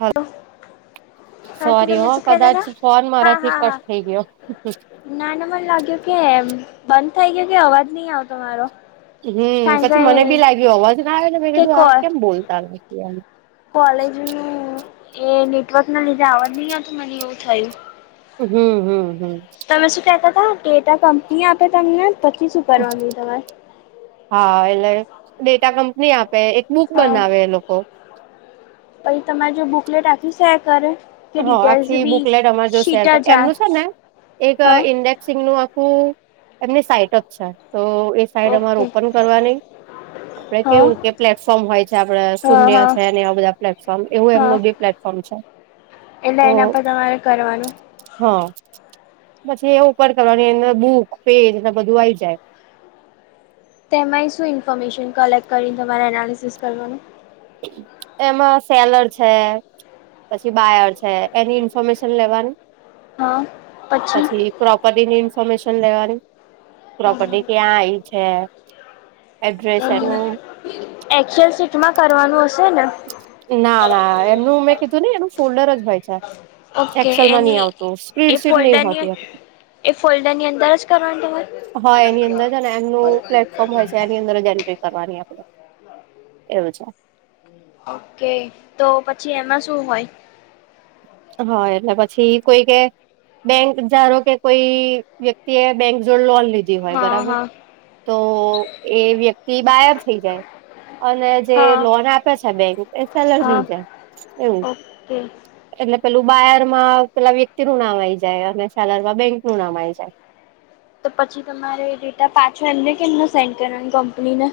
હલ તો હા સોરી તમે હો શું કહેતા કદાચ ફોન હતા હા મારાથી હા કટ હા થઈ ગયો ના ના મન લાગ્યું કે એમ બંધ થઇ ગયું કે અવાજ ની આવ તમારો હમ પછી મને બી લાગ્યું અવાજ ના આવે ને મે કે કીધું આ કેમ બોલતા નથી એમ કોલેજ નુ એ નેટવર્ક ના લીધે આવાજ ની આવતું મને એવું થયું. હમ હમ હમ તમે શું કેતા હતા [unintelligible] કંપની આપે તમને પછી શું? કરવાનું [unintelligible] તમારે હા એટલે ડેટા કંપની આપે એક બુક બનાવે એ લોકો પહીં તમારી બુકલેટ આખી શેર કરે કે હ ડિટેલ્સ આખી બી બુકલેટ અમાર જો શેર ક શીટા જા એમનું છે ને એક હા ઇન્ડેક [unintelligible] આખું એમને સાઈટપ છે તો એ સાઈટ અમારે ઓકે ઓપન કરવાની. આપડે હા કેવું કે પ્લેટફોર્મ હોય છે આપડે હા શૂન્ય હા છે અને આવા બધા પ્લેટફોર્મ એવું હા એમનું બી પ્લેટફોર્મ છે. એટલે એના પર તમારે કરવાનું હ પછી એ ઉપર કરવાની એના બુક પેન ને બધું આઈ જાય. તેમાંય શું ઇન્ફોર્મેશન કલેક્ટ કરી તમારે એનાલિસિસ કરવાનું એમાં સેલર છે. પછી બાયર છે એની ઇન્ફોર્મેશન લેવાની હા પછી પ્રોપર્ટી ની ઇન્ફોર્મેશન લેવાની પ્રોપર્ટી ક્યાં આયી છે એડ્રેસ એનુ એક્સલ સીટમાં કરવાનું હશે ને ના ના એમનું મેં કીધું ને એનું ફોલ્ડર જ હોય. છે ઓકે એક્સેલમાં નહી એની આવતું સ્પીડ એ સીટ નહીં ફોલ્ડરની હોતી એમ એ ફોલ્ડર ની અંદર જ કરવાની તમારે હા એની અંદર જ અને એમનું પ્લેટફોર્મ હોય છે એની અંદર જ એન્ટ્રી કરવાની આપડે એવું છે. ઓકે તો પછી એમાં શું હોય. હા એટલે પછી કોઈ કે બેંક ધારોકે કે કોઈ વ્યક્તિએ બેંક જોડે લોન લીધી હોય હા બરાબર હા તો એ વ્યક્તિ બાયર થઈ જાય. અને જે હા લોન આપે છે બેંક એ સલ હા રહી જાય એવું. [inaudible] એટલે પેલું બાયરમા પેલા વ્યક્તિ નું નામ આઈ જાય અને શાલરમાં બેંક નું નામ આ આવી જાય તો પછી તમારે ડેટા પાછો એમને કેમને સેન્ડ કરવાની કંપનીને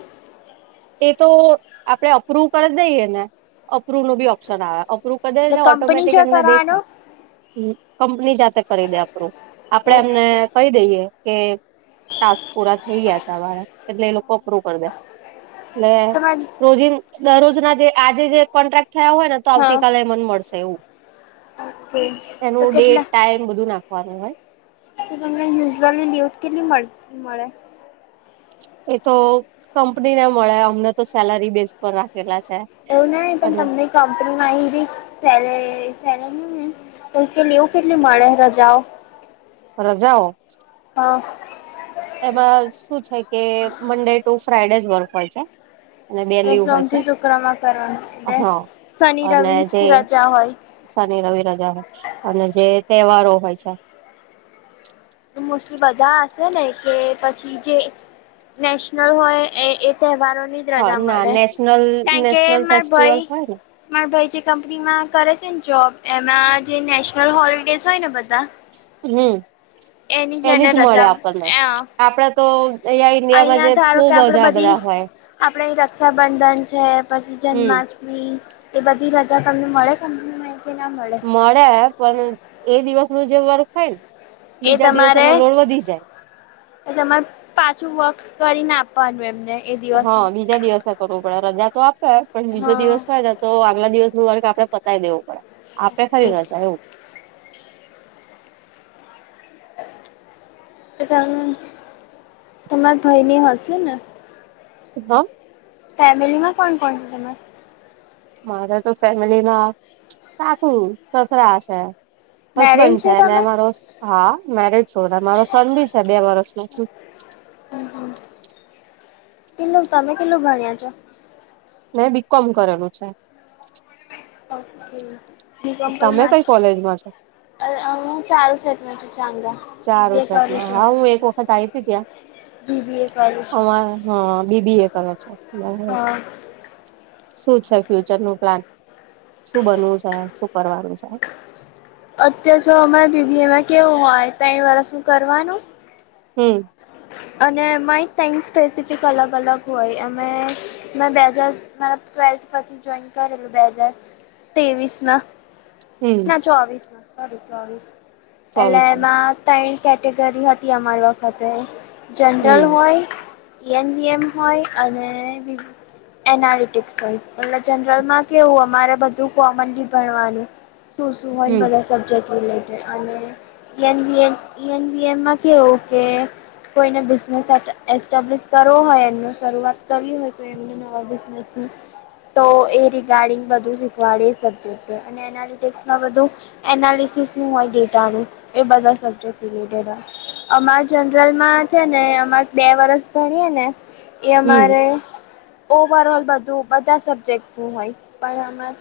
એ તો આપડે અપ્રુવ કરી જ દઈએ ને અપ્રુવ નો બી ઓપ્શન આવે અપ્રુ એટલે બધા એ કંપની ઓટોમેટિક જો એમને કરવાનો દેખાય હ કંપની જાતે કરી દે અપરૂ આપડે ઓકે એમને કહી દઈએ કે ટાસ્ક પૂરા થઈ ગયા તમારા એટલે એ લોકો અપરૂ કરી દે એટલે તમારે રોજ દરરોજ ના જે આજે જે કોન્ટ્રાક્ટ થયા હોય ને તો હા આવતીકાલે મન મળશે એવું ઓકે તો એનું કેટલા ડેટ ટાઈમ બધું નાખવાનું હોય. તમને યુઝલી ન્યુઝ કેટલી મળ મળે. એ તો કંપની ને મળે અમને તો સેલરી બેઝ પર રાખેલા છે. એવું ન‌ઈ પણ અને તમને કંપનીમાં અહી સે સેલર. [unintelligible] એવું કેટલી મળે રજાઓ રજાઓ હા તેમાં શું છે કે મન્ડે ટુ ફ્રાઈડેજ વર્ક હોય છે. અને બે એ લીવ હોય છે સોમથી શુક્રમાં કરવાનું એટલે હા શનિ અને રવિ જે રજા હોય શનિ રવિ રજા હોય અને જે તહેવારો હોય છે. મોસ્ટલી બધા હશે ને કે પછી જે. નેશનલ હોય એ એ તહેવારોની હા રજા ના મળે નેશનલ કાકે નેશનલ માર ફેસ્ટિવલ ભાઈ. હોય ને મારા ભાઈ જે કંપનીમાં કરે છે ને જોબ એમાં જે નેશનલ હોલડેસ હોય ને બધા હું. એની જને જ મળે આપણને રજા આપડે તો અહીં ઈન્ડિયામાં જે અહિયાં ધારો બહુ કે આપડે બધા બધી બાઘા હોય. આપણે રક્ષાબંધન છે પછી હમ જન્માષ્ટમી ન એ બધી રજા તમને મળે તમને મા કે ના મળે. મળે પણ એ દિવસ ન જે વર્ગ થાય ને. એ બીજા દિવસ તમારે એનો લોડ વધી જાય. એ તમારે પાછું વર્ક કરીને આપ પામને એ હા દિવસનું બીજા દિવસે કરવું પડે રજા તો આપે પણ બીજો હા દિવસ હોય. તો આગલા દિવસ થોડું વકૅ આપડે પતાય દેવું પડે આપે ઓકે. ખરી ના જાય એવું. તમાર ભાઈની હશે ને. હા. ફેમિલી માં કોણ કોણ છો તમે. મારે તો ફેમિલીમાં સાસુ સસરા શે. મેરીડ હસબેન્ડ છો છે ને તમે મારો હા મેરજ છો ને મારો સન ભી છે બે વર્ષ ન શું. કેલું તમે કેલું ભણ્યા છો. મેં બી કોમ કરેલું છે. ઓકે [unintelligible] [unintelligible] કરી તમે કઈ માસ્ટર કોલેજમાં છો. હું ચારુ સેટ માં ચાંગા. બીબીએ ચારુસેટ કરું માં છું હા હું એક વખત આઈ હતી ત્યાં. બીબી એ કરું અ છું હા બીબી એ કરો છો. હા શું છે. ફ્યુચર નું પ્લાન શું બનવું છે. શું કરવાનું છે. અત્યાર તો અમારે બીબી એ માં કેવું હોય ત્રણ વર્ષ શું કરવાનું. હું. અને મય ટમ સ્પેસિફિક અલગ અલગ હોય અમે મે બે હજાર મારા ટૂવેલ્થ માં પછી જોઈન કરેલું બે હજાર ત્રેવીસમાં. હમ ના ચોવીસ માં સોરી સોરી ચોવીસ એટલે ચોવીસમી એમાં. ત્રણ કેટેગરી હતી અમારી વખતે જનરલ હમ હોય. નવી એમ હોય અને એનાલિટિકસ હોય એટલે જનરલ માં કેવું અમારે બધું કોમનલી ભણવાનું. શું શું હોય ને હમ બ સબ્જેક્ટ રિલેટેડ અને ઇ એન બી એ ઇ એન બી એમમાં કવું કે. કોઈને બિઝનેસ એસ્ટાબ્લસ કરવો હોય એમનું શરૂઆત કરવી હોય તો એ રિગાર્ડિંગ બધું શીખવાડે સબજેક્ટ. એનાિટેક્સમાં વધુ. એનાલિસસ નું હોય ડેટા ન એ બધા સબ્જેક્ટ રિટેડ હોય અમાર લમાં છે. ને અમારે બે વર્ષ ભણીએ ને એ હમ અમારે ઓવર ઓલ બું બધા સબ્જેક્ટ નું હોય પણ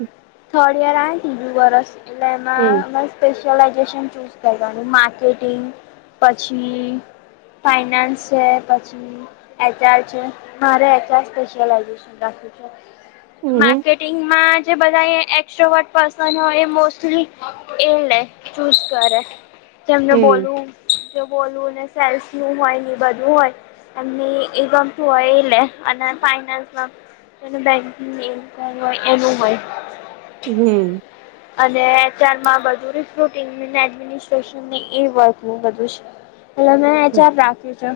થડ યર. દુ વર્ષ એમા. હમ સ્પેશિયલાઇઝેશન ચૂઝ કરવાનું માર્કેટિંગ પછી. ફાઈનાન્સ છે. પછી [unintelligible] ધા હમ હોય એ મોલી એ લે [unintelligible] ચૂઝ કરે જેમને હમ બોલવું જે બોલવુંને સેલ્સ નું હોય ને બધું હોય. એમની એકમ જોય એલે અને ફાઈનાસમાં- એનું બેંકિંગ એ હોય એનું હોય. હમ અને એચારમાં બધુ રિકરુટ એડમિનિસ્ટ્રેશન એ વાત હું બધું છે. હલો મેં હમ, એચપ રાખ્યું છે.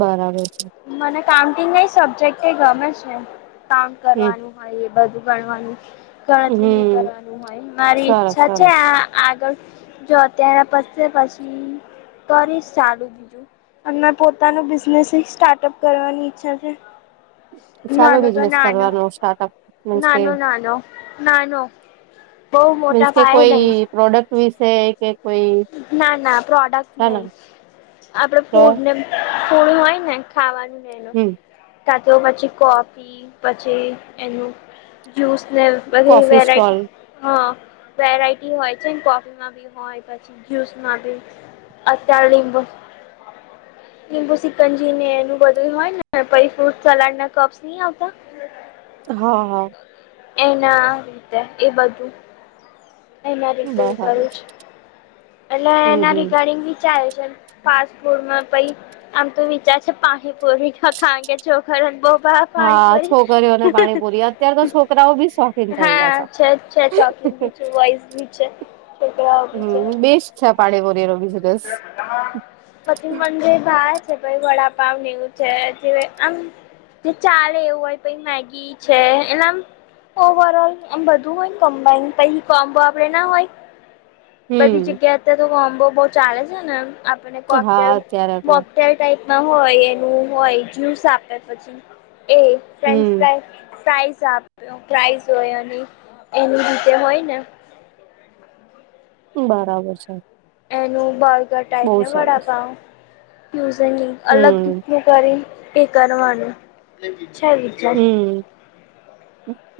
બરાબર છે મને કાઉન્ટિંગ ન સબ્જેક્ટ ગમે છે. કાઉન્ટ હમ કરવાનું- એ બધું ગણવાનું ગણતરી હમ કરવાનું હોય મારી સરસ ઈચ્છા છે. સરસ આ- આગળ જો ત્યારે પછ પછી તોરે સારું દીજું અ પોતાનું બિઝનેસ સ્ટાર્ટઅપ કરવાની ઈચ્છા છે. સારો નાનો તો બિઝનેસ નાનો કરવાનો સ્ટાર્ટઅપ મીન્સ કે નાનો નાનો નાનો- હોહ મીન્સ મોટા કે પાયે કોઈ નહી. પ્રોડક્ટ વિશે એક એક- ના ના પ્રોડક્ટ નહી આપડે તો ફૂડને ફૂડ હોય ને ખાવાનું નનું હમ કા તો પછી કોફી પછી એનું જ્યૂસ ને બધું કોફી સ્ટોલ વેરાયટી- હા વેરાયટી હોય છે. કોફી માં બી હોય પછી જ્યુસમાથી અત્યાર લીંબુ- સિકંજીને એનું બધું હોય ને પછ ફ્રૂટ સલાડ ના કપ્સ નહી આવતા. બ [unintelligible] હા હા. એના રીતે એ બધું એના રી કરું બરાબર છ એટલે હમ એના હમ રિગાર્ડિંગ વિચારે છે ને ફાસ્ટ ફૂડમાં પ આમ તો વિચાર છે પાણીપુરી ખા કે ચોખર બહબ પાણી હા પરી છોકરીઓને પાણીપુરી અત્યાર તો છોકરાઓ બી શોખીન થઈ હા ગયા છે છે ચોકી ઝી છે છોકરાઓ બી છે. હમ બેસ્ટ છે પાણીપુરી નો બિઝનેસ પછી મંદંદર ભા છે ભ વડાપાવને એવું છે આમ ચાલે એવું હોય પ મેગી છે એનામ ઓવર ઓલમ બધું હોય કમ્બાાઈન પ કોમ્બો આપડે ના હોય બધી હમ જગ્યા અત્યારે તો કોમ્બો બહ ચાલે છે ને. મ કોક હા અત્યારે તો હોટેલ ટાઈપમાં હોય એનું હોય જ્યુસ આપે પછી એ ફન્ હમ પ્ર પ્રાાઈઝ આપ્યો પ્રાઈઝ હોય એની રીતે હોય ને બરાબર છે. એનું બર્ગર ટાઈપ બહુ ને વડા સરસ પાઉ ઝ ન અલગ રીત હમ નનું કરીે એ કરવાનું છે. વિચાર હમ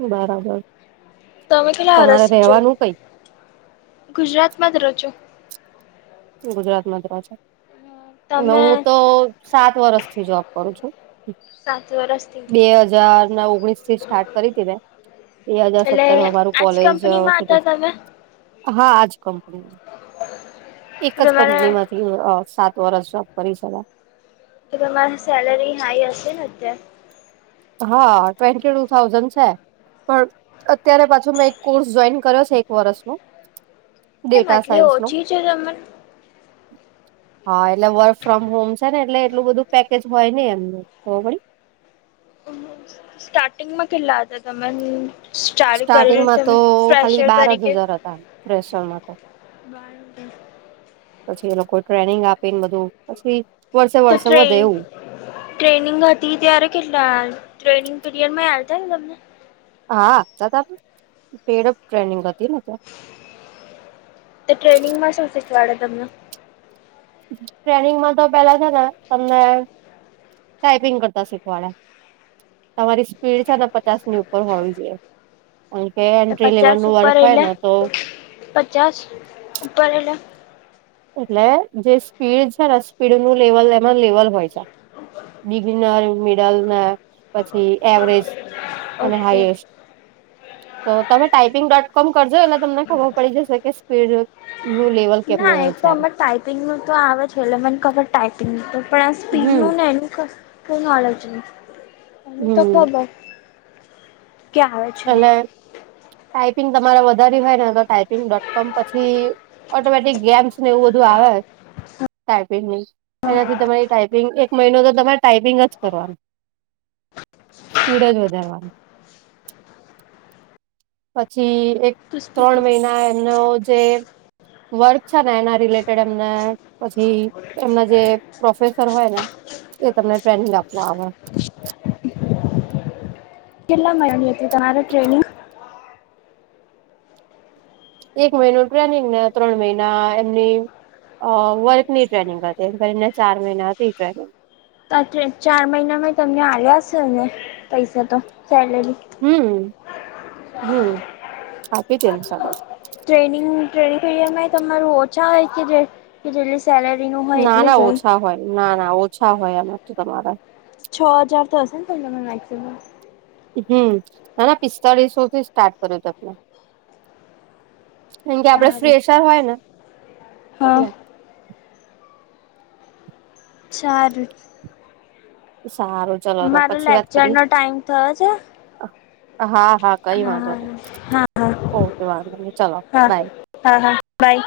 બરાબર તમે કેટલા તમારે વરસથી છો રહેેવાનું કઈ ગુજરાતમાં જ રહો ગુજરાતમાં છે. ન તમે હું તો સાત વર્ષ થી જોબ કરું છું. સાત વરસથી. બે હજાર ના ઓગણીસ થી સ્ટાર્ટ કરી હતી મેં. બે હાજર એટલે સત્તરમાં મારું આજ કોલેજ કંપનીમાં હતા તમે હા આજ કંપની એક જ તમારે કંપની માંથી સાત વરષ જોબ કરી શકાય તો તમારી સેલરી હાઈ હશે ને અત હા ટ્વેન્ટી ટુ થાઉઝન્ડ છે. પણ અત્યારે પાછું મેં એક કોર્સ જોઈન કર્યો છે, એક વર્ષ નો. કેમ ડેટા આટલી સયન્સનું ઓછી છે [inaudible] હા એટલે વર્ક ફ્રોમ હોમ છે ને એટલે એટલું બધું પેકેજ હોય નહી એમનું, ખબર પડી સ્ટાર્ટિંગ માં કેટલા હતા તમેન સ્ટાર્ટિંગમાં તો ખાલી બાર જ તરીકે હજાર હતા. પ્રેશર મા તો, પછી એ લોકો ટ્રેનિંગ આપીને બધું પછી વર્ષે તો વર્ષે વધે ટ્રેન એવું. ટ્રેનિંગ હતી ત્યારે કેટલા? ટ્રેનિંગ પીરિયડમાં આલતા તમને? હા તા ત, પેડ ઓફ ટ્રેનિંગ હતી ને ત્યાં. તો ટ્રેનિંગમાં શું શીખવાડે તમને? ટ્રેનિંગ માં તો પેલા છે ને અમને ટાઈપિંગ કરતા શીખવાડે, તમારી સ્પીડ છે ને તે પચાસ ની ઉપર હોવી જોઈએ. કારણ કે એ તો એન્ટ્રી લેવલ પચાસ નું વર્ક ઉપર હોય એટલે ને તો પચાસ ઉપર એટલે? એટલે જે સ્પીડ છે ને સ્પીડ નું લેવલ એમાં લેવલ હોય છે. બીગનાર મિડલ મા પછી એવરેજ, અને ઓકે હાઈએસ્ટ તો તમે ટાાઈપિંગ ડોટ કોમ કરજો, એટલે તમને ખબર પડી જશે કે સ્પીડ નું લેવલ કેમનું હોય છે. આમ સ્પિંગ નું તો આવે છે, એટલે મને ખબર ટાાઈપિંગ તો, પણ આ સ્પિડ હમ નું ને એનું કોઈ નોલેજ નહીં, એટલે તો હમ કીધું એટલે, ટાઈપિંગ તમારે વધારવી હોય ને, તો ટાઈપિંગ ડોટ કોમ પછી. ઓટોમેટિક ગેમ્સ ને એવું બધું આવે, ટાાઈપિંગની એનાથી તમારી ટાઈપિંગ એક મહિનો તો તમારે ટાાઈપિંગ જ કરવાનું, સ્પીડ જ વધારવાની. પછી એક [unintelligible] ત્રણ મહિના એમનો જે વર્ક છે ને એના રિલેટેડ એમને પછી, એમના જે પ્રોફેસર હોય ને, તે તમને ટ્રેનીંગ આપવા આવે. કેટલા મહિનાની હતી તમારી ટ્રેનીંગ? એક મહિનો ટ્રેનિંગ, ને ત્રણ મહિના એમની. અ વર્ક ની ટ્રેનિંગ હતી, એમ કરીને ચાર મહિના હતી ટ્રેનિંગ. સાચે ચાર મહિનામાં ઈ તમને આવ્યા શે ને, પૈસા તો સેલેરી. હમ્મ હમ્મ, આપી છેને સેલર ટ્રેનિંગ ટ્રેનિંગ પીરીયડ માંએ તમારું ઓછા હોય કે, જે જેટલી સેલેરીનું હોય ના એટલું ના જ હોય? ઓછા ના ના ઓછા હોય એમ નથી તમારે છ હજાર તો હશેન તમને મેક્સિમમ. હમ્મ અરે પિસ્તાળીસો થી સ્ટાર્ટ કર્યો તો મેં. હમ્મ કાકે આપડે સારું ફ્રેશર હોય ને હા એટલે. ચાર સારું ચલો તો મારો પછી વાત કરીએ. લેક્ચરનો ટાઈમ થયો છે હા હા કઈ વાંધો નહી હા હા ઓકે વાંધો નહી ચલો હા બાય હા હા બાય